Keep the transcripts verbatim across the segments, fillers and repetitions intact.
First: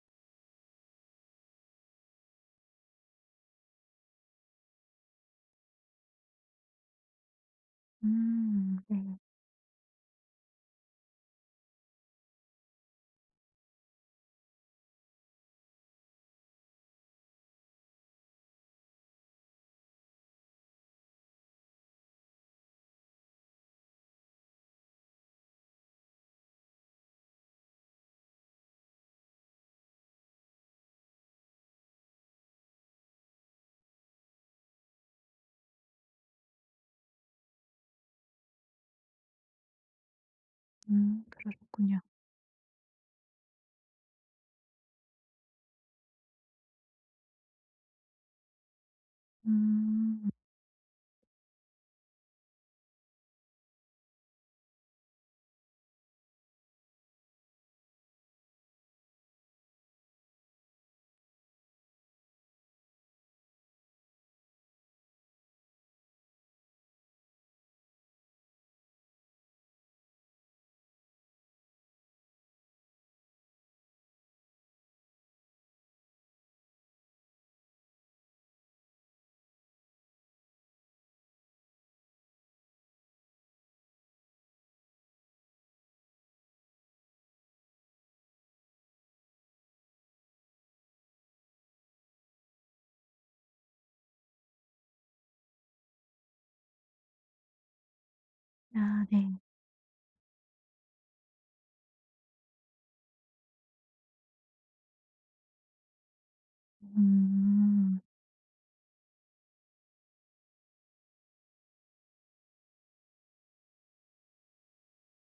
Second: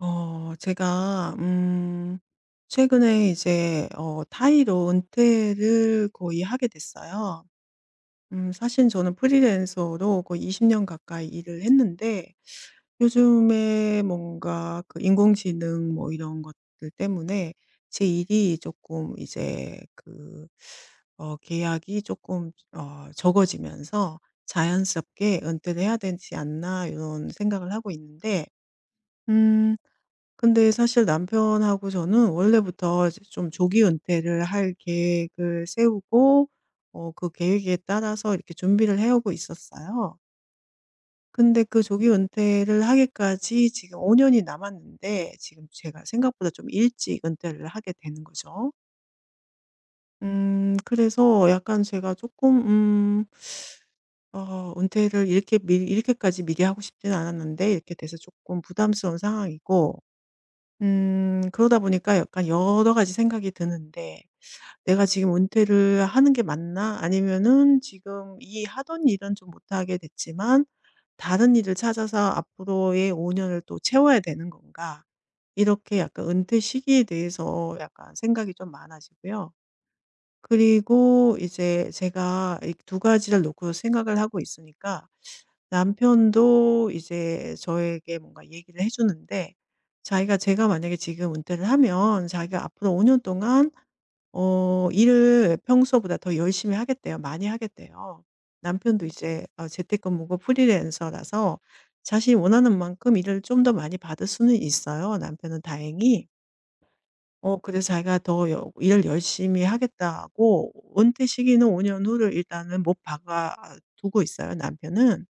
어, 제가, 음, 최근에 이제, 어, 타이로 은퇴를 거의 하게 됐어요. 음, 음 사실 저는 네. 프리랜서로 거의 이십 년 가까이 일을 했는데, 요즘에 뭔가 그 인공지능 뭐 이런 것들 때문에 제 일이 조금 이제 그, 어, 계약이 조금, 어, 적어지면서 자연스럽게 은퇴를 해야 되지 않나, 이런 생각을 하고 있는데, 음. 근데 사실 남편하고 저는 원래부터 이제 좀 조기 은퇴를 할 계획을 세우고 어 그 계획에 따라서 이렇게 준비를 해 오고 있었어요. 음 근데 그 그러셨군요. 조기 은퇴를 하기까지 지금 오 년이 남았는데 지금 제가 생각보다 좀 일찍 은퇴를 하게 되는 거죠. 음. 음 그래서 약간 제가 조금 음 어 은퇴를 이렇게 미 이렇게까지 미리 하고 싶지는 않았는데 이렇게 돼서 조금 부담스러운 상황이고. 음 그러다 보니까 약간 여러 가지 생각이 드는데 '내가 지금 은퇴를 하는 게 맞나?' 아니면은 지금 이 하던 일은 좀 못하게 됐지만 '다른 일을 찾아서 앞으로의 오 년을 또 채워야 되는 건가?' 이렇게 약간 은퇴 시기에 대해서 약간 생각이 좀 많아지고요. 그리고 이제 제가 이 두 가지를 놓고 생각을 하고 있으니까 남편도 이제 저에게 뭔가 얘기를 해 주는데, 자기가, 제가 만약에 지금 은퇴를 하면 자기가 앞으로 오 년 동안 어 일을 평소보다 더 열심히 하겠대요. 많이 하겠대요. 아 남편도 네. 이제 어 재택근무고 프리랜서라서 자신이 원하는 만큼 일을 좀 더 많이 받을 수는 있어요, 남편은 다행히. 어 그래서 음. 자기가 더 여 일을 열심히 하겠다고 은퇴 시기는 오 년 후를 일단은 못 박아 두고 있어요 남편은.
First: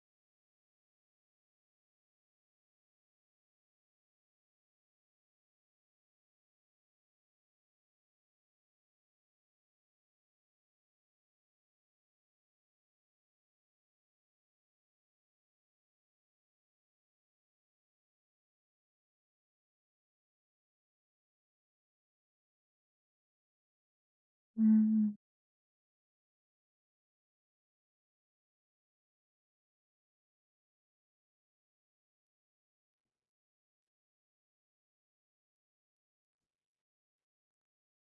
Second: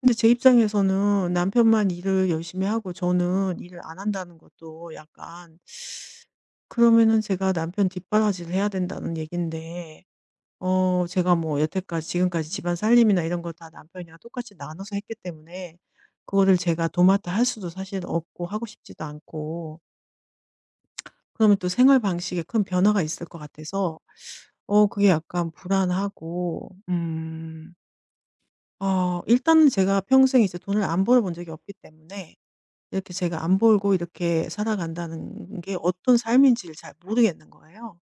근데 제 입장에서는 남편만 일을 열심히 하고 저는 일을 안 한다는 것도 약간, 그러면은 제가 남편 뒷바라지를 해야 된다는 얘긴데, 어 제가 뭐 여태까지 지금까지 집안 살림이나 이런 거 다 남편이랑 똑같이 나눠서 했기 때문에 그거를 제가 도맡아 할 수도 사실 없고 하고 싶지도 않고, 그러면 또 생활 방식에 큰 변화가 있을 것 같아서 어 그게 음. 약간 불안하고. 음. 어 일단은 제가 평생 이제 돈을 안 벌어 본 적이 없기 때문에 이렇게 제가 안 벌고 이렇게 살아간다는 게 어떤 삶인지를 잘 모르겠는 거예요.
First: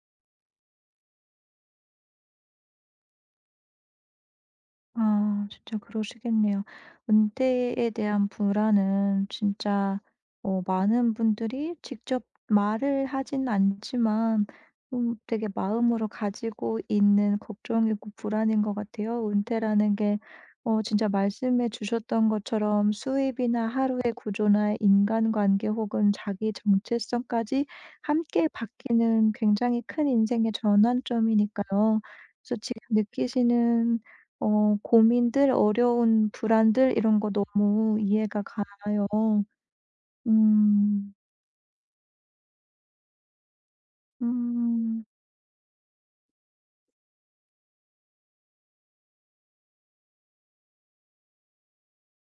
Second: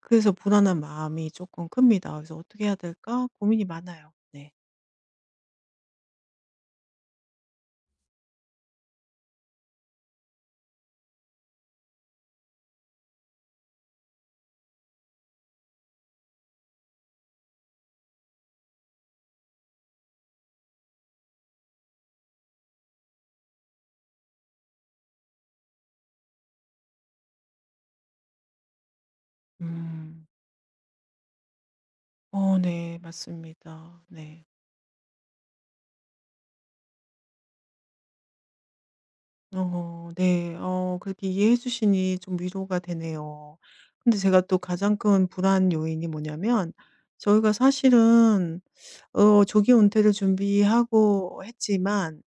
그래서 불안한 마음이 조금 큽니다. 그래서 '어떻게 해야 될까?' 고민이 많아요. 네. 아 진짜 그러시겠네요. 은퇴에 대한 불안은 진짜 어 많은 분들이 직접 말을 하진 않지만 음 되게 마음으로 가지고 있는 걱정이고 불안인 것 같아요. 은퇴라는 게 어 진짜 말씀해 주셨던 것처럼 수입이나 하루의 구조나 인간관계 혹은 자기 정체성까지 함께 바뀌는 굉장히 큰 음. 인생의 전환점이니까요. 그래서 어 지금 네. 느끼시는 맞습니다. 네. 어 고민들, 어려운 불안들 이런 거 너무 이해가 가요. 어 네. 어 음. 그렇게 이해해 주시니 좀 위로가 되네요. 근데 제가 또 가장 음. 큰 불안 요인이 뭐냐면, 저희가 사실은 어 조기 은퇴를 준비하고 했지만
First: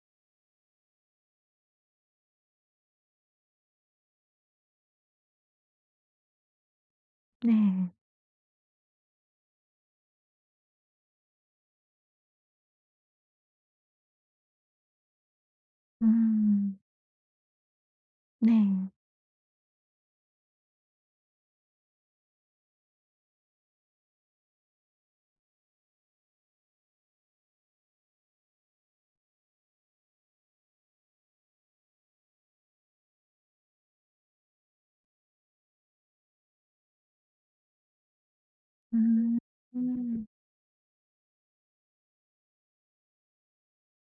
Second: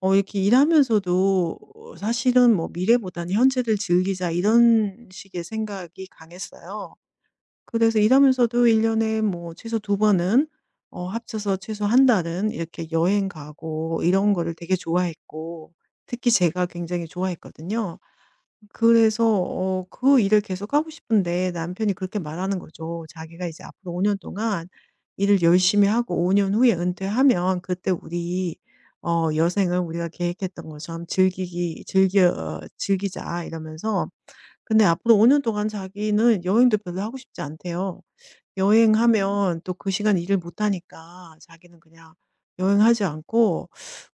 어 이렇게 일하면서도 사실은 뭐 '미래보다는 현재를 즐기자.' 이런 식의 생각이 강했어요. 네. 그래서 일하면서도 일 년에 뭐 최소 두 번은 어 합쳐서 최소 한 달은 이렇게 여행 가고 이런 거를 되게 좋아했고, 특히 제가 음. 굉장히 좋아했거든요. 네. 그래서 어 그 일을 계속 하고 싶은데 남편이 그렇게 말하는 거죠. 자기가 이제 "앞으로 오 년 동안 일을 열심히 하고 오 년 후에 은퇴하면 그때 우리 어 여생을 우리가 계획했던 것처럼 즐기기 즐겨 어, 즐기자." 이러면서, 근데 앞으로 오 년 동안 자기는 여행도 별로 하고 싶지 않대요. 음. 여행하면 또 그 시간 음. 일을 못 하니까 자기는 그냥 여행하지 않고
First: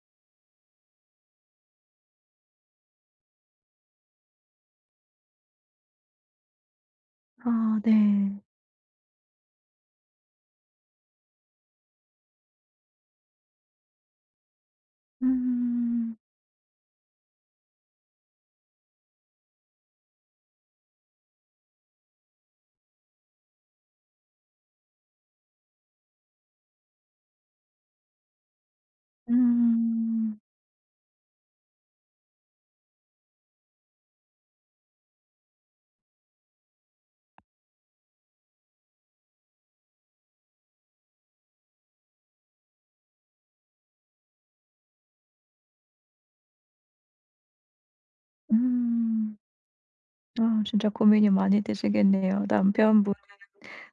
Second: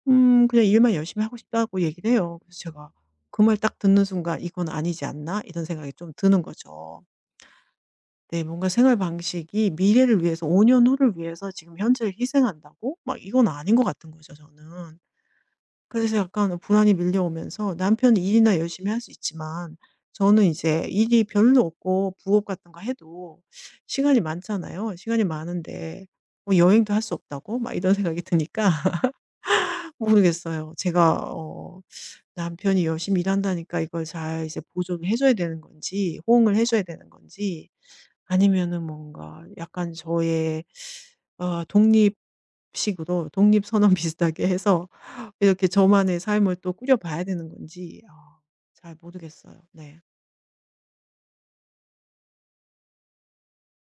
음 그냥 일만 열심히 하고 싶다고 얘기를 해요. 그래서 제가 그 말 딱 듣는 순간 '이건 아니지 않나?' 이런 생각이 좀 드는 거죠. 아 네. 네, 뭔가 생활 방식이 미래를 위해서 오 년 후를 위해서 지금 현재를 희생한다고? 막 이건 아닌 것 같은 거죠 저는. 음. 그래서 약간 불안이 밀려오면서, 남편이 일이나 열심히 할 수 있지만 저는 이제 일이 별로 없고 부업 같은 거 해도 시간이 많잖아요. 시간이 많은데 뭐 여행도 할 수 없다고 막 이런 생각이 드니까 음. 모르겠어요. 제가 어 남편이 열심히 일한다니까 이걸 잘 이제 보조를 해줘야 되는 건지 호응을 해줘야 되는 건지, 아니면은 뭔가 약간 저의 어 독립식으로 독립선언 비슷하게 해서 이렇게 저만의 삶을 또 꾸려 봐야 되는 건지, 어, 잘 음. 모르겠어요. 네. 아 진짜 고민이 많이 되시겠네요. 남편분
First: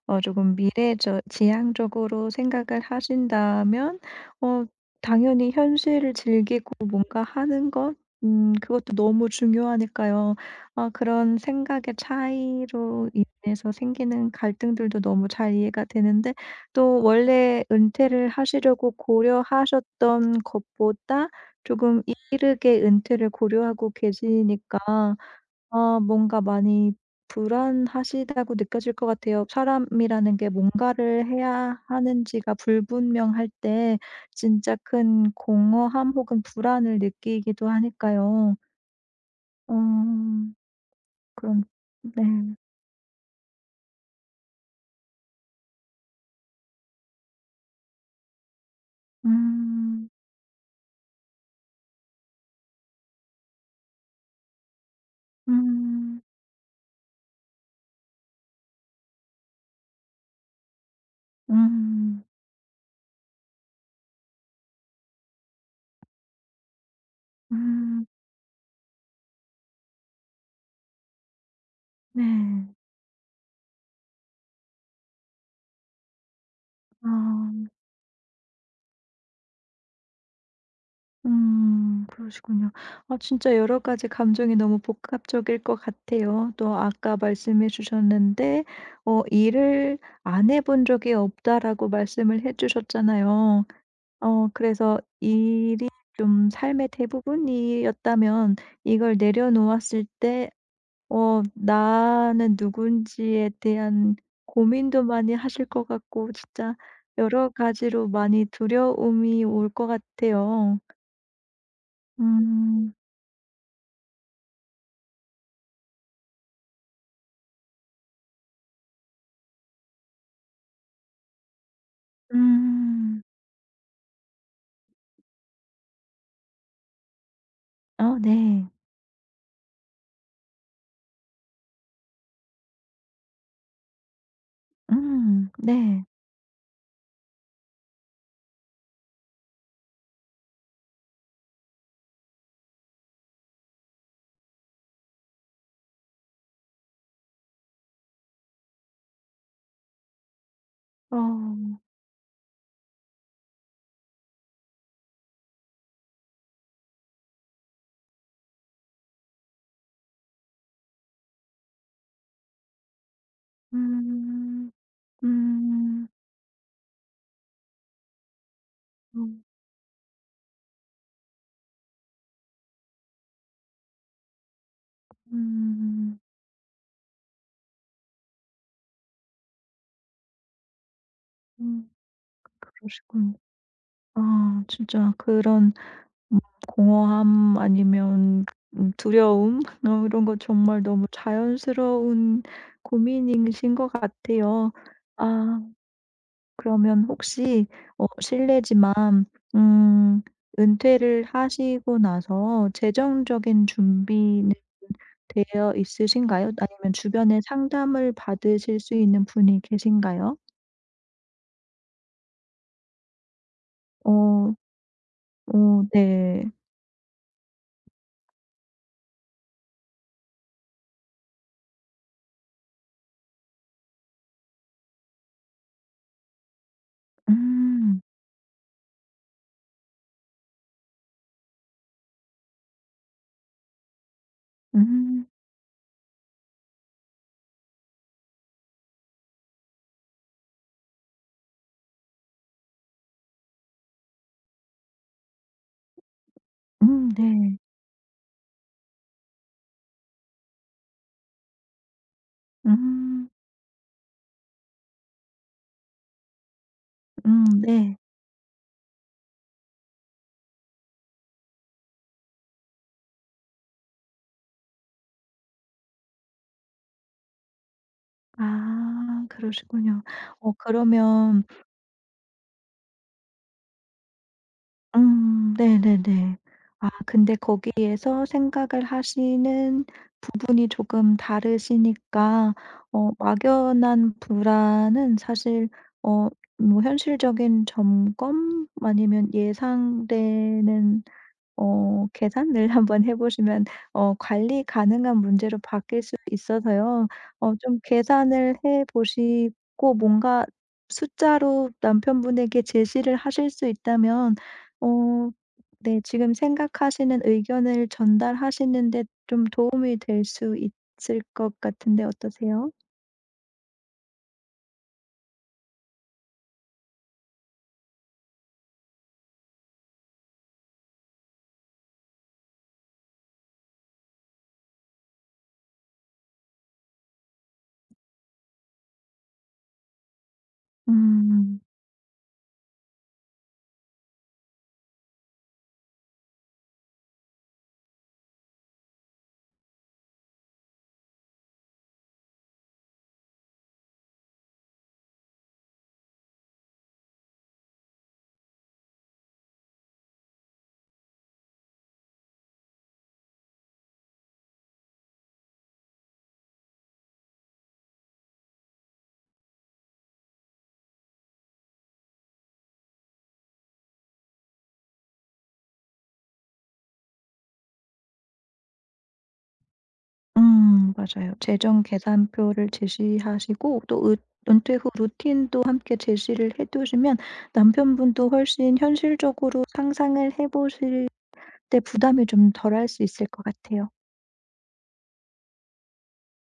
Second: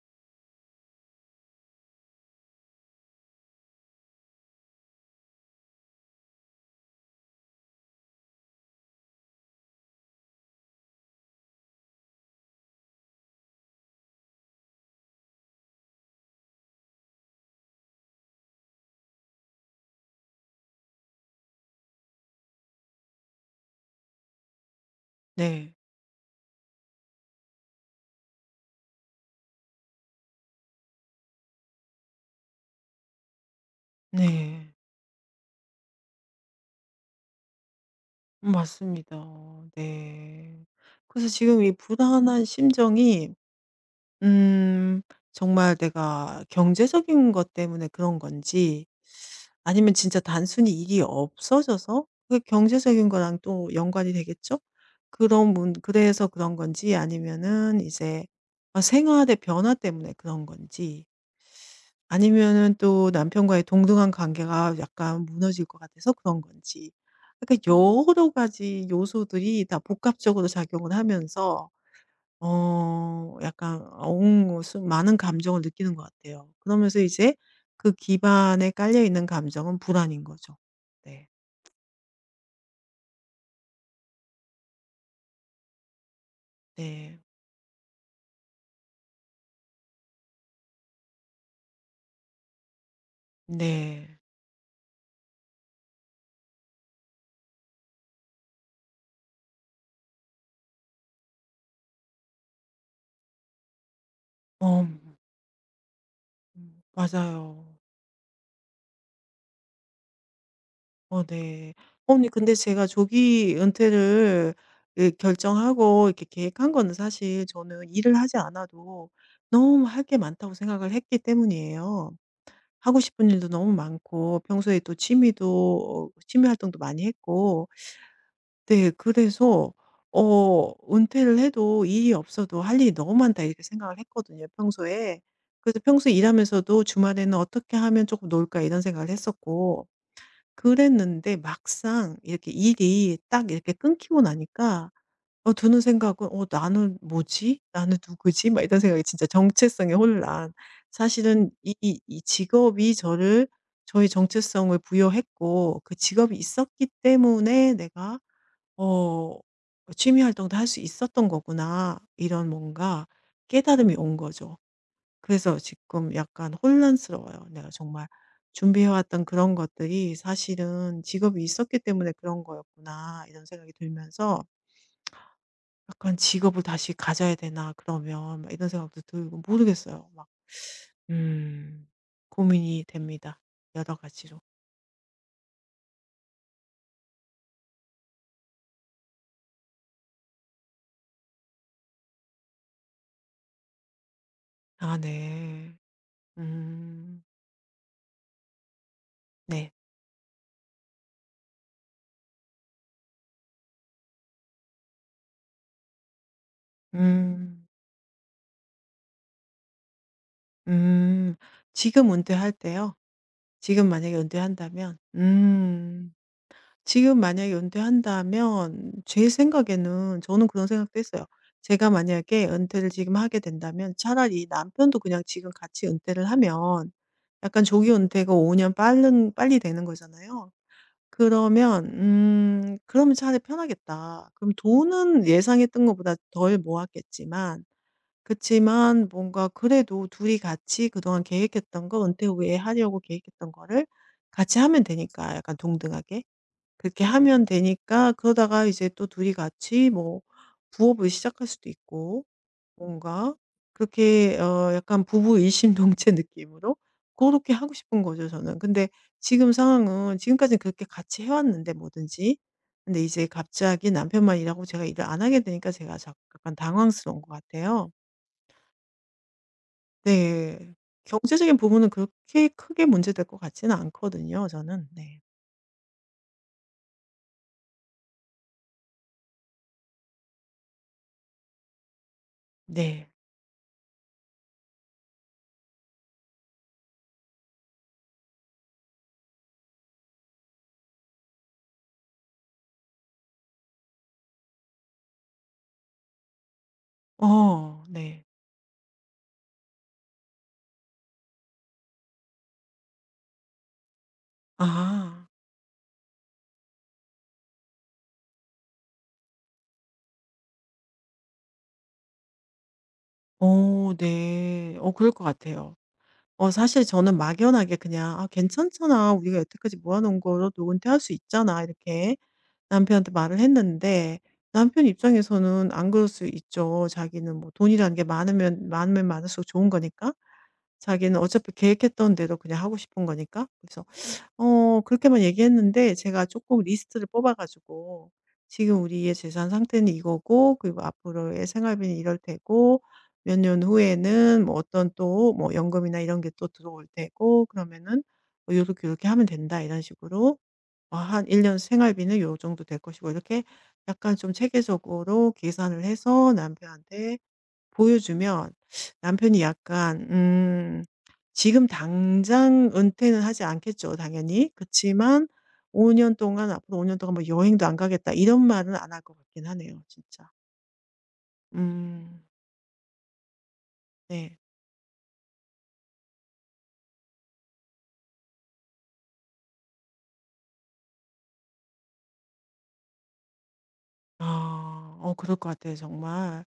어 조금 미래 저 지향적으로 생각을 하신다면 어 당연히 현실을 즐기고 뭔가 하는 것, 음 그것도 너무 중요하니까요. 어 그런 생각의 차이로 인해서 생기는 갈등들도 너무 잘 이해가 되는데, 또 원래 은퇴를 하시려고 고려하셨던 것보다 조금 이르게 은퇴를 고려하고 계시니까 네. 아 뭔가 많이 불안하시다고 느껴질 것 같아요. 사람이라는 게 뭔가를 해야 하는지가 불분명할 때 네. 진짜 큰 공허함 혹은 불안을 느끼기도 하니까요. 맞습니다. 어 네. 그래서 그럼. 지금 이 네. 불안한 심정이 음 정말 내가 경제적인 것 때문에 그런 건지, 아니면 음. 진짜 단순히 일이 없어져서 그게 경제적인 거랑 또 연관이 되겠죠? 그런 문 음. 그래서 그런 건지, 아니면은 이제 아 생활의 변화 때문에 그런 건지, 음. 아니면은 또 남편과의 동등한 관계가 약간 무너질 것 같아서 그런 건지. 그러니까 음. 여러 가지 요소들이 다 복합적으로 작용을 하면서 네. 어 약간 어 수 많은 감정을 느끼는 것 같아요. 그러면서 이제 아. 그 기반에 깔려 있는 감정은 불안인 거죠. 네. 음 그러시군요. 아 진짜 여러 가지 감정이 너무 복합적일 것 같아요. 또 아까 네. 말씀해 주셨는데 어 "일을 안 해본 적이 없다."라고 말씀을 해 주셨잖아요. 네. 어 그래서 이 좀 삶의 대부분이었다면, 이걸 내려놓았을 때 어 나는 누군지에 대한 어 고민도 많이 하실 것 같고, 진짜 음 여러 맞아요. 가지로 많이 두려움이 올 것 같아요. 어 네. 언니, 근데 제가 음. 조기 은퇴를 예 결정하고 이렇게 계획한 거는 사실 저는 일을 하지 않아도 너무 할 게 많다고 생각을 했기 때문이에요. 하고 음. 싶은 일도 너무 많고 평소에 또 취미도 취미 활동도 많이 했고. 어 네. 네. 그래서 어 '은퇴를 해도 일이 없어도 할 일이 너무 많다.' 이렇게 생각을 했거든요 평소에. 음 그래서 네. 평소에 일하면서도 '주말에는 어떻게 하면 조금 놀까.' 이런 생각을 했었고. 그랬는데 막상 이렇게 일이 딱 이렇게 끊기고 나니까 어 드는 생각은 '어 나는 뭐지? 나는 누구지?' 막 이런 생각이. 진짜 정체성의 혼란. 사실은 이 어. 이 이 직업이 저를 저의 정체성을 부여했고, 그 직업이 있었기 때문에 내가 어 '취미 활동도 할 수 있었던 거구나.' 이런 뭔가 깨달음이 온 거죠. 음. 그래서 음. 지금 약간 혼란스러워요. 내가 정말 준비해 왔던 음. 그런 것들이 사실은 직업이 있었기 때문에 그런 거였구나 이런 생각이 들면서 약간 음. '직업을 다시 가져야 되나 그러면.' 막 이런 생각도 들고 모르겠어요. 막. 음. 음 고민이 그러시군요. 됩니다 여러 가지로. 아 진짜 그런 음 공허함 아니면 음 두려움 어 이런 거 정말 너무 자연스러운 고민이신 것 같아요. 아 아 네. 그러면 음. 혹시 어 실례지만 네. 음 은퇴를 하시고 나서 재정적인 준비 되어 있으신가요? 아니면 주변에 음. 상담을 받으실 수 있는 분이 계신가요? 음. 지금 은퇴할 때요? 지금 만약에 어. 은퇴한다면? 어 음. 네. 지금 만약에 은퇴한다면, 제 생각에는, 저는 그런 생각도 했어요. 제가 만약에 은퇴를 지금 하게 된다면 차라리 남편도 그냥 지금 같이 은퇴를 하면 약간 조기 음. 은퇴가 오 년 빠른 빨리 되는 거잖아요. 그러면 음 '그러면 차라리 편하겠다.' 그럼 음. 돈은 예상했던 것보다 덜 모았겠지만 그치만 뭔가 그래도 둘이 같이 그동안 계획했던 거, 은퇴 후에 하려고 계획했던 거를 같이 하면 되니까 약간 동등하게 그렇게 음 하면 네. 되니까, 그러다가 이제 또 둘이 같이 뭐 부업을 시작할 수도 있고, 음. 뭔가 그렇게 어 약간 부부 일심동체 느낌으로 음 그렇게 하고 네. 싶은 거죠 저는. 근데 지금 상황은, 지금까지는 그렇게 같이 해왔는데 뭐든지, 근데 이제 갑자기 남편만 일하고 제가 일을 안 하게 되니까 제가 자- 약간 당황스러운 것 같아요. 아 그러시군요. 어 네. 그러면 경제적인 부분은 그렇게 크게 문제될 것 같지는 않거든요, 저는. 네. 음 네네네. 아 근데 거기에서 생각을 하시는 부분이 조금 다르시니까 네. 어 막연한 불안은 사실 어 뭐 현실적인 점검 아니면 예상되는 어 계산을 한번 해 보시면 어 관리 가능한 문제로 바뀔 수 있어서요. 어 좀 어 네. 계산을 해 보시고 뭔가 숫자로 남편분에게 제시를 하실 수 있다면, 아. 어 네, 지금 생각하시는 의견을 전달하시는 데 좀 도움이 될 수 있을 것 같은데 어떠세요? 어 네. 어 그럴 것 같아요. 어 사실 저는 막연하게 그냥 '아 괜찮잖아. 우리가 여태까지 모아 놓은 거로도 은퇴할 수 있잖아.' 이렇게 남편한테 말을 했는데, 남편 입장에서는 안 그럴 수 있죠. 자기는 뭐 돈이라는 게 많으면 많으면 많을수록 좋은 거니까. 자기는 어차피 음. 계획했던 대로 그냥 하고 싶은 거니까. 그래서 어 그렇게만 얘기했는데 제가 조금 리스트를 뽑아 가지고 "지금 우리의 재산 상태는 이거고, 그리고 앞으로의 생활비는 이럴 테고, 몇 년 후에는 뭐 어떤 또 뭐 연금이나 이런 게 또 들어올 테고, 그러면은 뭐 요렇게, 요렇게 하면 된다." 이런 식으로, 어 "한 일 년 생활비는 요 정도 될 것이고." 이렇게 약간 좀 체계적으로 계산을 해서 남편한테 보여주면 남편이 약간 음 지금 당장 은퇴는 하지 않겠죠 당연히. 그치만 오 년 동안 앞으로 오 년 동안 뭐 "여행도 안 가겠다." 이런 말은 안 할 것 같긴 하네요 진짜. 음 맞아요. 재정 음 계산표를 제시하시고 또 으 네. 은퇴 후 루틴도 함께 제시를 해 두시면 남편분도 훨씬 현실적으로 상상을 해 보실 때 부담이 좀 덜할 수 있을 것 같아요. 아 어 그럴 것 같아요 정말.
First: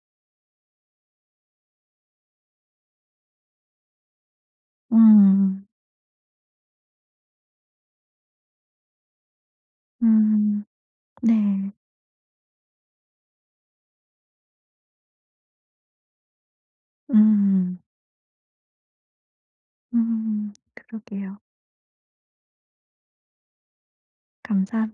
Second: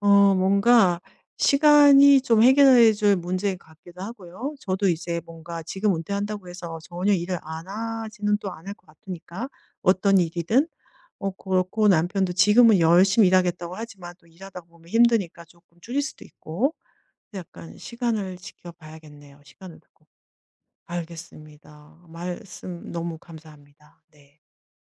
어 뭔가 시간이 좀 해결해 줄 문제인 것 같기도 하고요. 저도 이제 뭔가 음. 지금 은퇴한다고 해서 전혀 일을 안 하지는 또 않을 것 같으니까. 어떤 음. 일이든. 어 네. 그렇고 남편도 지금은 열심히 일하겠다고 하지만 또 일하다 보면 힘드니까 조금 줄일 수도 있고 약간 음. 시간을 지켜봐야겠네요. 시간을 두고. 음. 그러게요. 알겠습니다. 말씀 너무 감사합니다. 네. 감사